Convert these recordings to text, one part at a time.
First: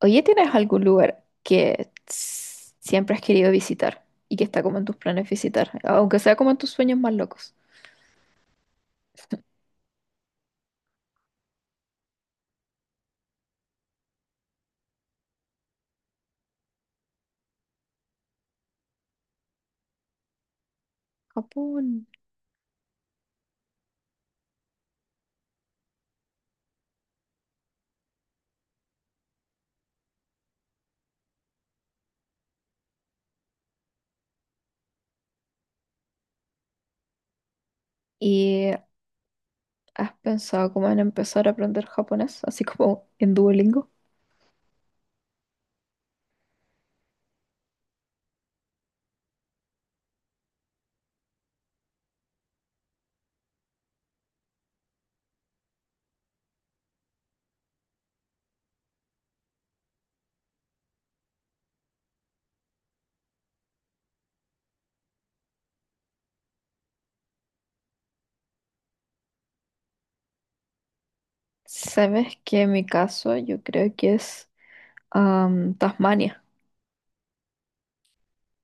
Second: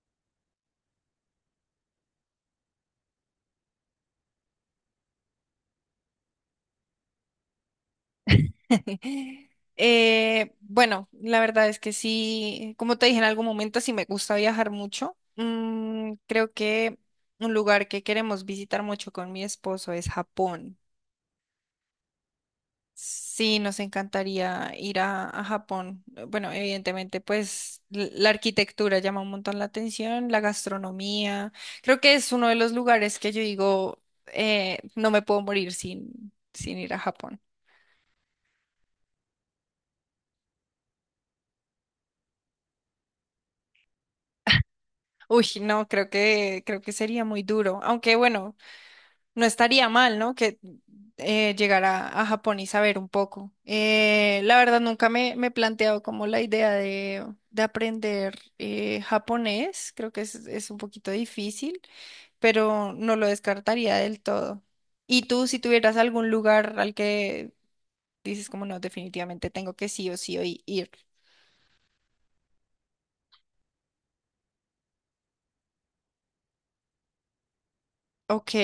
Oye, ¿tienes algún lugar que siempre has querido visitar y que está como en tus planes visitar, aunque sea como en tus sueños más locos? Bueno, la verdad es que sí, como te dije en algún momento, sí me gusta viajar mucho. Creo que un lugar que queremos visitar mucho con mi esposo es Japón. Japón. Sí, nos encantaría ir a Japón. Bueno, evidentemente, pues la arquitectura llama un montón la atención, la gastronomía. Creo que es uno de los lugares que yo digo, no me puedo morir sin ir a Japón. ¿Y has pensado como en empezar a aprender japonés, así como en Duolingo? Uy, no, creo que sería muy duro. Aunque bueno, no estaría mal, ¿no? Que llegar a Japón y saber un poco. La verdad, nunca me he planteado como la idea de aprender japonés. Creo que es un poquito difícil, pero no lo descartaría del todo. ¿Y tú, si tuvieras algún lugar al que dices como no, definitivamente tengo que sí o sí o ir? Sabes que en mi caso yo creo que es Tasmania. Ok,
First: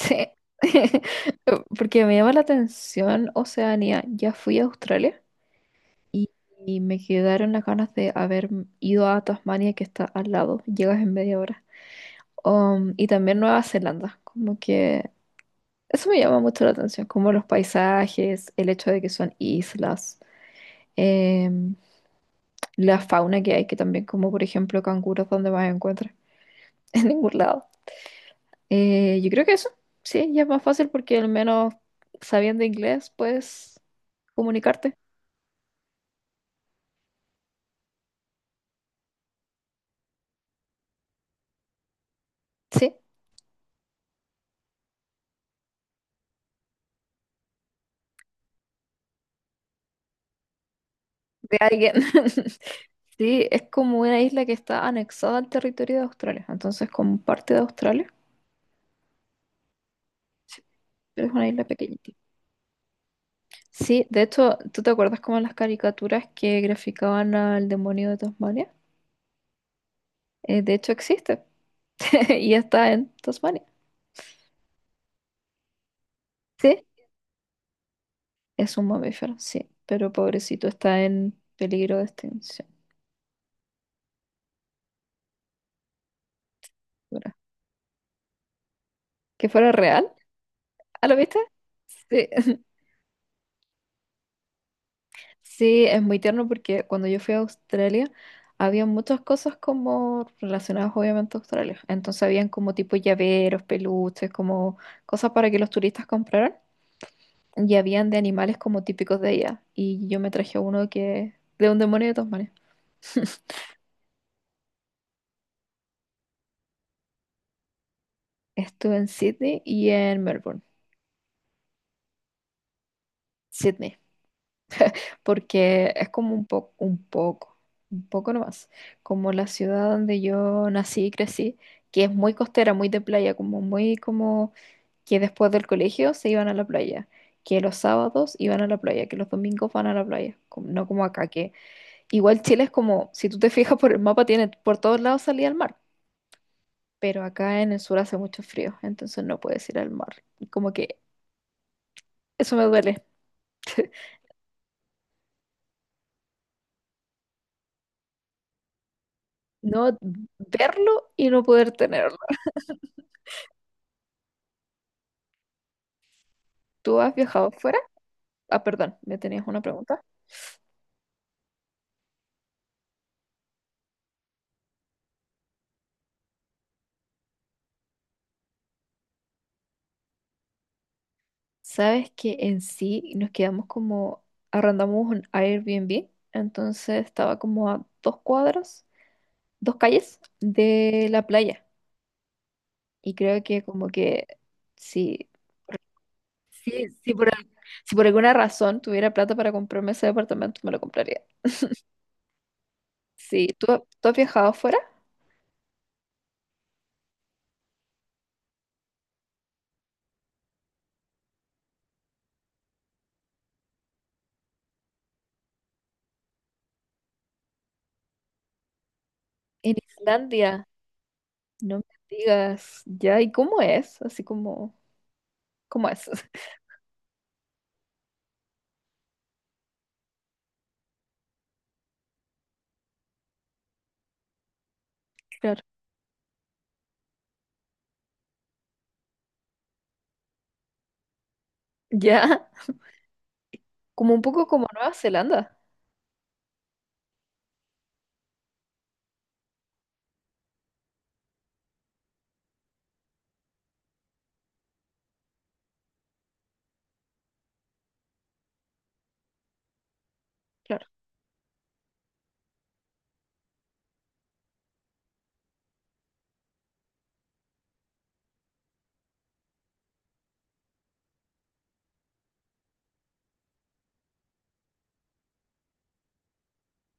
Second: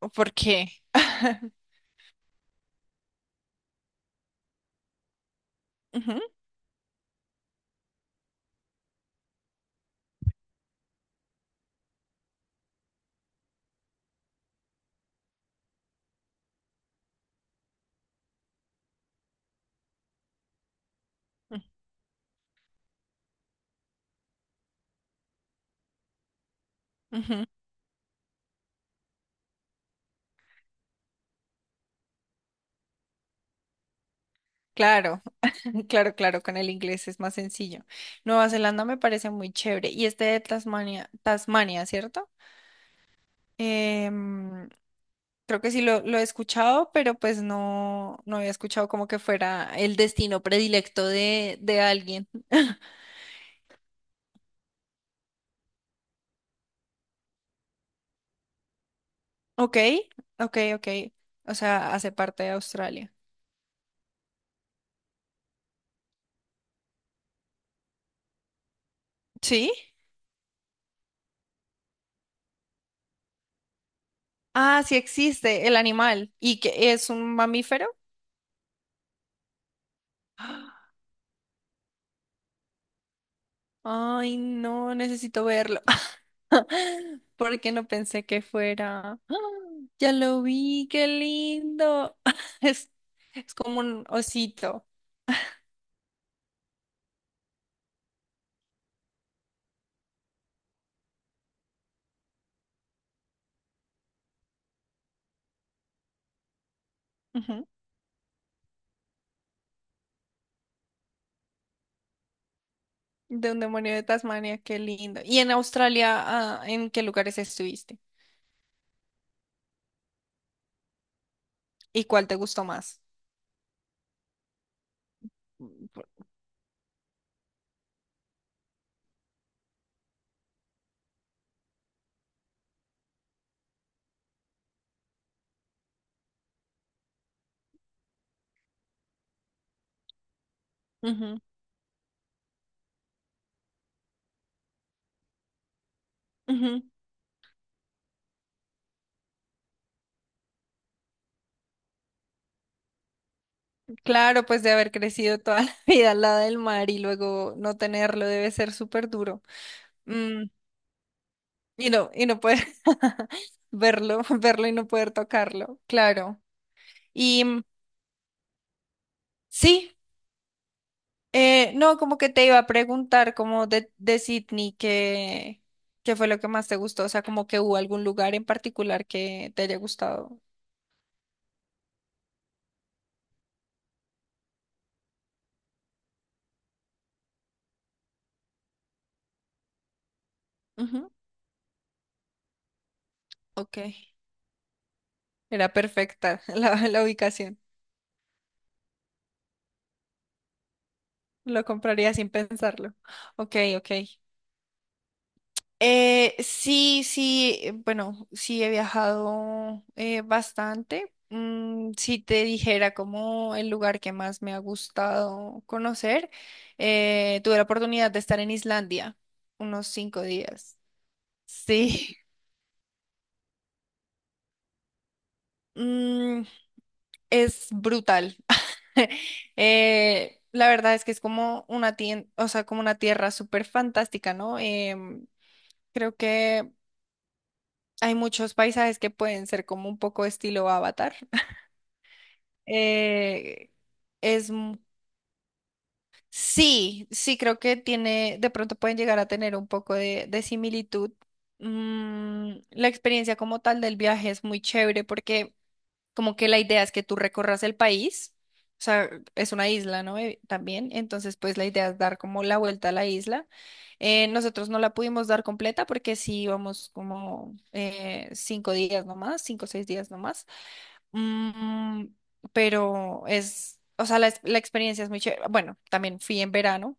¿o ¿por qué? Porque me llama la atención Oceanía. Ya fui a Australia Ujú, y, y me quedaron las ganas de haber ido a Tasmania que está al lado. Llegas en media hora. Y también Nueva Zelanda, como que eso me llama mucho la atención, como los paisajes, el hecho de que son islas, em, la fauna que hay, que también como por ejemplo canguros donde más encuentras, en ningún ujú. lado. Yo creo que eso, sí, ya es más fácil porque al menos sabiendo inglés puedes comunicarte. Claro. Claro, claro, con el inglés es más sencillo. Nueva Zelanda me parece muy chévere. Y este de Tasmania, Tasmania, ¿cierto? Sí, Em, creo que sí lo he escuchado, pero pues no, no había escuchado como que fuera el destino predilecto de de alguien. alguien. Sí, es como una isla que está anexada al territorio de Australia, entonces como parte de Australia. Ok, ok, Sí, ok. pero es una O isla sea, pequeña. hace parte de Australia. Sí, de hecho, ¿tú te acuerdas como las caricaturas que graficaban al demonio de Tasmania? ¿Sí? De hecho existe y está en Tasmania. Ah, sí existe el animal. ¿Y Sí, que es un mamífero? es un mamífero, sí, pero pobrecito está en peligro de extinción. Ay, no, necesito verlo. Dura. Porque no pensé que fuera. ¡Ah! ¿Que fuera real? Ya lo vi, qué ¿Ah, lo viste? lindo. Sí. Es, es como un osito. Sí, es muy tierno porque cuando yo fui a Australia había muchas cosas como relacionadas obviamente a Australia. Entonces habían como tipo llaveros, peluches, como cosas para que los turistas compraran. Ujú. Y habían de animales como típicos de ella. Y yo me traje uno que de un demonio de Tasmania. De un demonio de Tasmania, qué lindo. ¿Y en Australia, ah, en qué lugares estuviste? Estuve en Sydney y en Melbourne. ¿Y cuál te gustó más? Sydney, porque es como un poco, un poco, un poco nomás, como la ciudad donde yo nací y crecí, que es muy costera, muy de playa, como muy como que después del colegio se iban a la playa, que los sábados iban a la playa, que los domingos van a la playa, como- no como acá, Ujú, que igual Chile es como, si tú te fijas por el mapa, tiene por todos lados salida al mar. ujú. Pero acá en el sur hace mucho frío, entonces no puedes ir al mar. Y como que eso me duele, Claro, pues de haber crecido toda la vida al lado del mar y luego no tenerlo debe ser súper duro. no Mm, verlo y no poder tenerlo. y no poder verlo, verlo y no poder tocarlo, claro. ¿Tú has Y viajado mm, fuera? Ah, perdón, me tenías una sí, pregunta. No, como que te iba a preguntar como de Sydney que, qué fue lo que más te gustó, o sea, como que hubo algún lugar en particular que te haya gustado. ¿Sabes que en sí nos quedamos como, arrendamos un Airbnb? Entonces estaba como a 2 cuadras, dos calles de Ujú, la playa. Y creo que Ok, como que si, era perfecta la, si, la si por, al- ubicación, si por alguna razón tuviera plata para comprarme ese departamento, me lo compraría. lo compraría sin pensarlo. Sí, Ok, ¿tú, ok. tú has viajado afuera? Sí, sí, bueno, sí he viajado bastante. Mm, si te dijera como el lugar que más me ha gustado conocer, tuve la oportunidad de estar en Islandia En unos cinco Islandia, días. no me Sí, digas, ya, ¿y cómo es? Así como, ¿cómo es? Mm, es brutal. La verdad es que es como una o sea, como una tierra súper fantástica, ¿no? Em, Claro, creo que hay muchos paisajes que pueden ser como un poco estilo Avatar. ya, Eh, como un poco es, como m- Nueva Zelanda, sí, sí, creo que tiene, de pronto pueden llegar a tener un poco de similitud. Mm, la experiencia como tal del viaje es muy chévere porque como que la idea es que tú recorras el país, o sea, es una isla, ¿no? Claro. También, entonces pues la idea es dar como la vuelta a la isla. Nosotros no la pudimos dar completa porque sí íbamos como 5 días nomás, 5 o 6 días nomás. Mm, pero es, o sea, la experiencia es muy chévere. Bueno, también fui en verano,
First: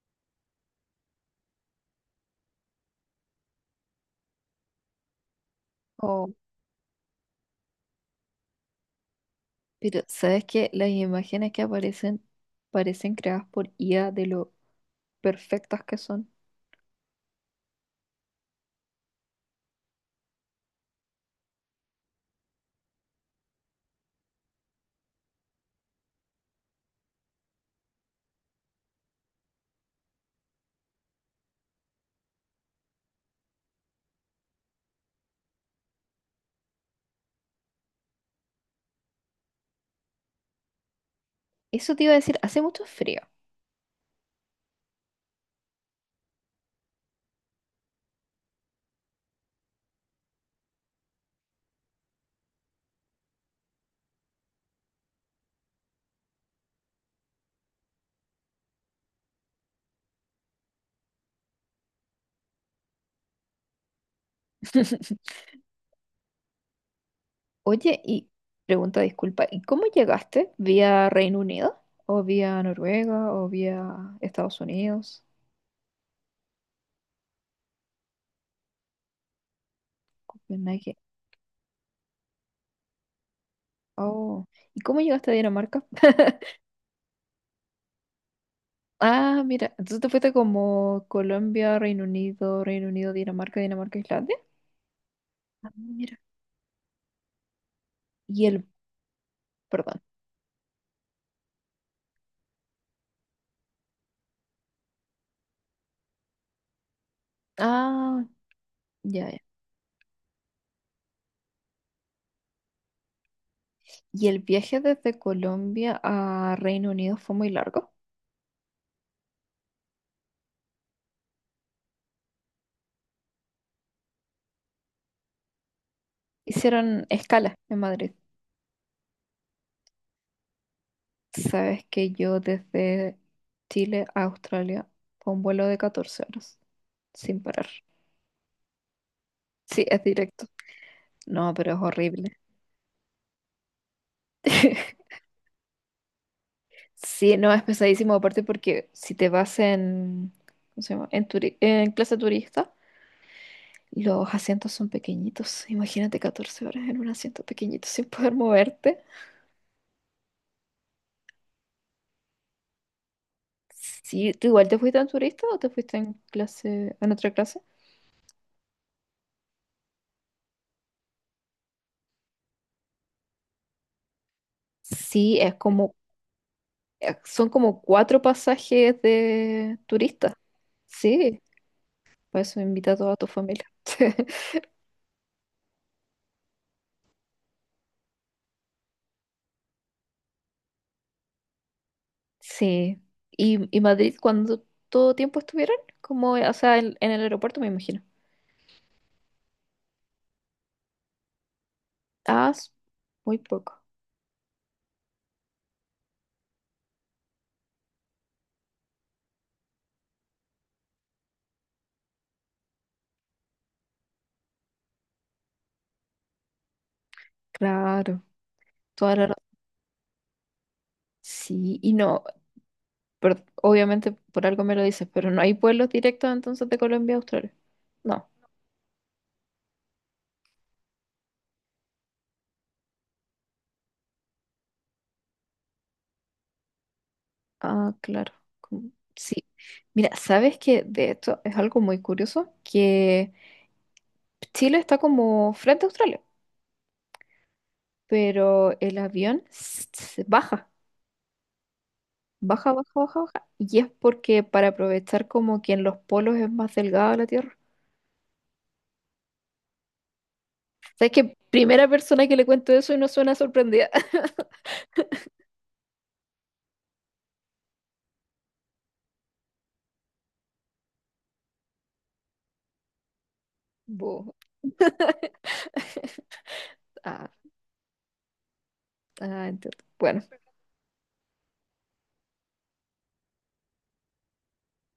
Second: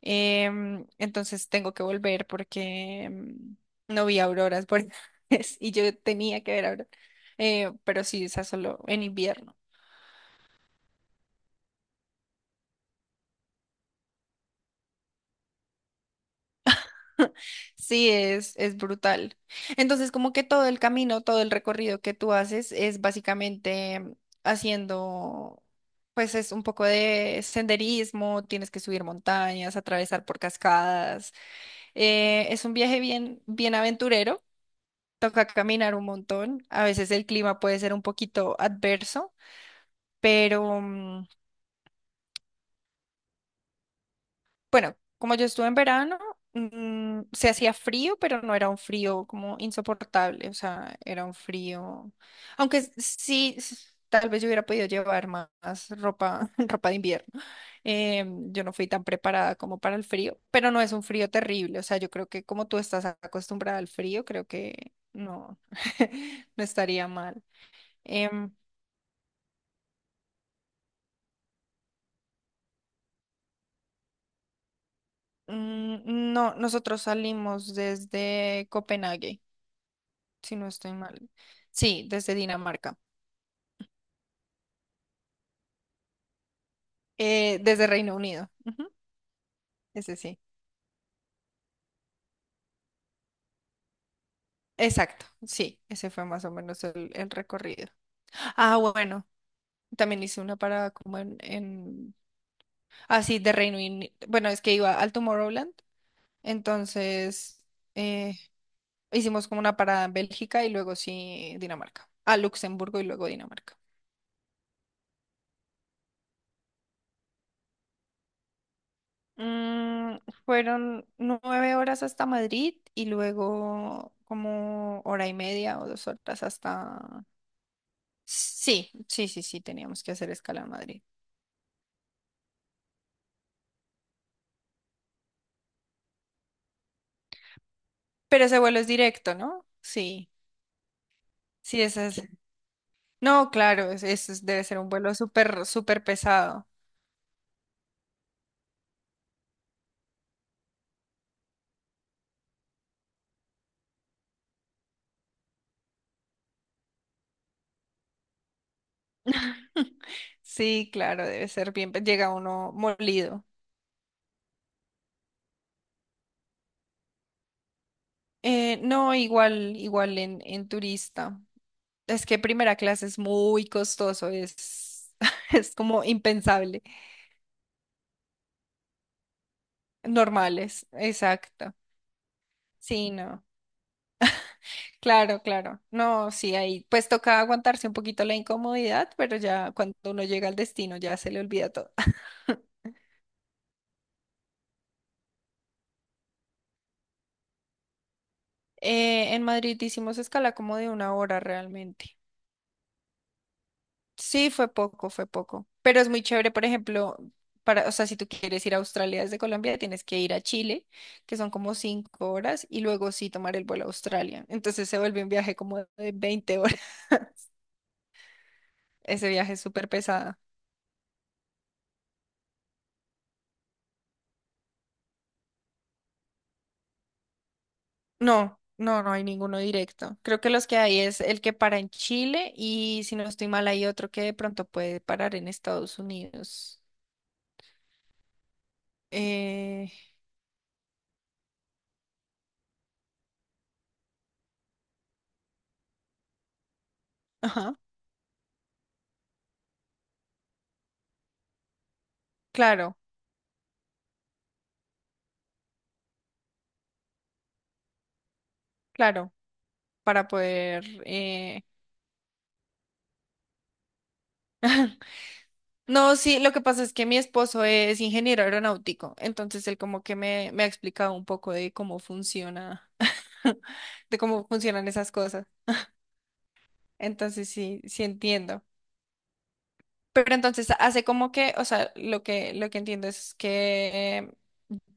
em, entonces tengo que volver porque no vi auroras por y yo Oh, tenía que ver auroras. Pero sí, esa solo en invierno. pero ¿sabes qué? Las imágenes que aparecen parecen creadas por IA de lo perfectas que son. Sí, es brutal. Entonces, como que todo el camino, todo el recorrido que tú haces es básicamente em, haciendo pues es un poco de senderismo, tienes que subir montañas, atravesar por cascadas. Es un viaje bien, bien aventurero, toca caminar un montón, a veces el clima puede ser un poquito adverso, pero, mm, Eso te iba a decir, hace mucho frío. bueno, como yo estuve en verano, mm, se hacía frío, pero no era un frío como insoportable, o sea, era un frío, aunque sí, tal vez yo hubiera podido llevar más ropa, ropa de invierno. Eh, yo no fui tan preparada como para el frío, pero no es un frío terrible, o sea, yo creo que como tú estás acostumbrada al frío, creo que no, no estaría mal. Oye, y Em, pregunta, disculpa, ¿y cómo llegaste? ¿Vía Reino Unido? ¿O vía Noruega? ¿O vía Estados Unidos? No, nosotros salimos desde Copenhague, si no estoy Copenhague. mal. Sí, desde Dinamarca. Oh, ¿y cómo llegaste a Dinamarca? Desde Reino Unido. Ujú, Ah, mira, entonces te ese fuiste sí. como Colombia, Reino Unido, Reino Unido, Dinamarca, Dinamarca, Islandia. Exacto, Ah, sí, ese mira. fue más o menos el recorrido. Y el, Ah, bueno, perdón. también hice una parada como Ah, sí, de Reino Unido. Bueno, es que iba al Tomorrowland, entonces Ah, eh, ya, ya. hicimos como una parada en Bélgica y luego sí Dinamarca. A Luxemburgo y luego Dinamarca. ¿Y el viaje desde Colombia a Reino Unido fue muy largo? Mm, fueron 9 horas hasta Madrid y luego como hora y media o 2 horas Hicieron hasta... escala en Madrid. Sí, sí, sí, sí, teníamos que hacer escala en Madrid. Sabes que yo desde Chile a Australia fue un vuelo de 14 horas, sin parar. Pero ese vuelo es directo, ¿no? Sí, es Sí, directo. No, pero es sí, ese es... horrible. No, claro, debe ser un vuelo súper, súper pesado. Sí, no, es pesadísimo, aparte porque si te vas en, ¿cómo se llama? En clase turista, los asientos son pequeñitos. Imagínate 14 horas en un asiento pequeñito sin poder moverte. Sí, claro, debe ser bien, llega uno molido. Sí, ¿tú igual te fuiste en turista o te fuiste en clase, en otra clase? No, igual, igual en turista. Es que primera clase es muy costoso, es, Sí, es es como, como impensable. Son como cuatro pasajes de turista. Normales, Sí, exacto. por eso invita a Sí, toda tu no. familia. Claro, claro. No, sí, ahí pues toca aguantarse un poquito la incomodidad, pero ya cuando uno llega al destino ya se le olvida todo. Sí. ¿Y Madrid cuando todo tiempo estuvieron? Como, o sea, en el aeropuerto me imagino. En Madrid hicimos escala como de 1 hora realmente. Ah, muy poco. Sí, fue poco, fue poco. Pero es muy chévere, por ejemplo, para, o sea, si tú quieres ir a Australia desde Colombia, tienes que ir a Chile, que son como 5 horas, y luego sí tomar el vuelo a Australia. Entonces se vuelve un viaje como de 20 horas. Claro, toda la Ese razón. viaje es súper pesado. Sí, y no, pero obviamente por algo me lo dices, pero no hay vuelos directos entonces de Colombia a Australia. No. No, no, no hay ninguno directo. Creo que los que hay es el que para en Chile y si no estoy mal hay otro que de pronto puede parar en Estados Unidos. Ah, claro. Sí. Eh, Mira, ¿sabes que de hecho, es algo muy curioso que Chile está como frente a Australia, ajá, pero el avión se baja, baja, baja, claro, baja, baja. Y es porque para aprovechar como que en los polos es más delgada la Tierra. claro, para poder ¿Sabes que primera persona que le cuento eso y no suena sorprendida. no, sí, lo que pasa es que mi esposo es ingeniero aeronáutico, entonces él como que me ha explicado un poco de cómo funciona, de Bo. cómo funcionan esas cosas. Ah, Entonces sí, sí entiendo. ah, entiendo. Bueno, Pero entonces hace como que, o sea, lo que entiendo es que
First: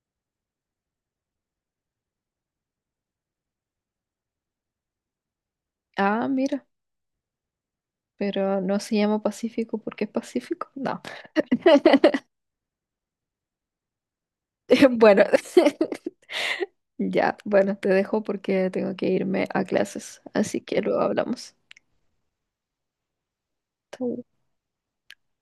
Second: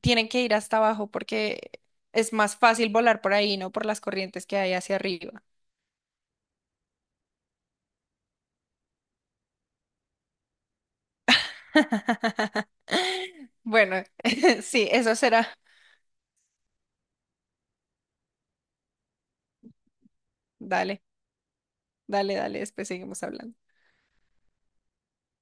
tienen que ir hasta abajo porque es más fácil volar por ahí, no por las corrientes que hay hacia arriba. ah, mira, pero no se llama Pacífico porque es Pacífico. No. Bueno, sí, eso Bueno, será. ya, bueno, te dejo porque tengo que irme a clases, así que luego Dale, hablamos. dale, dale, después seguimos hablando. Chau.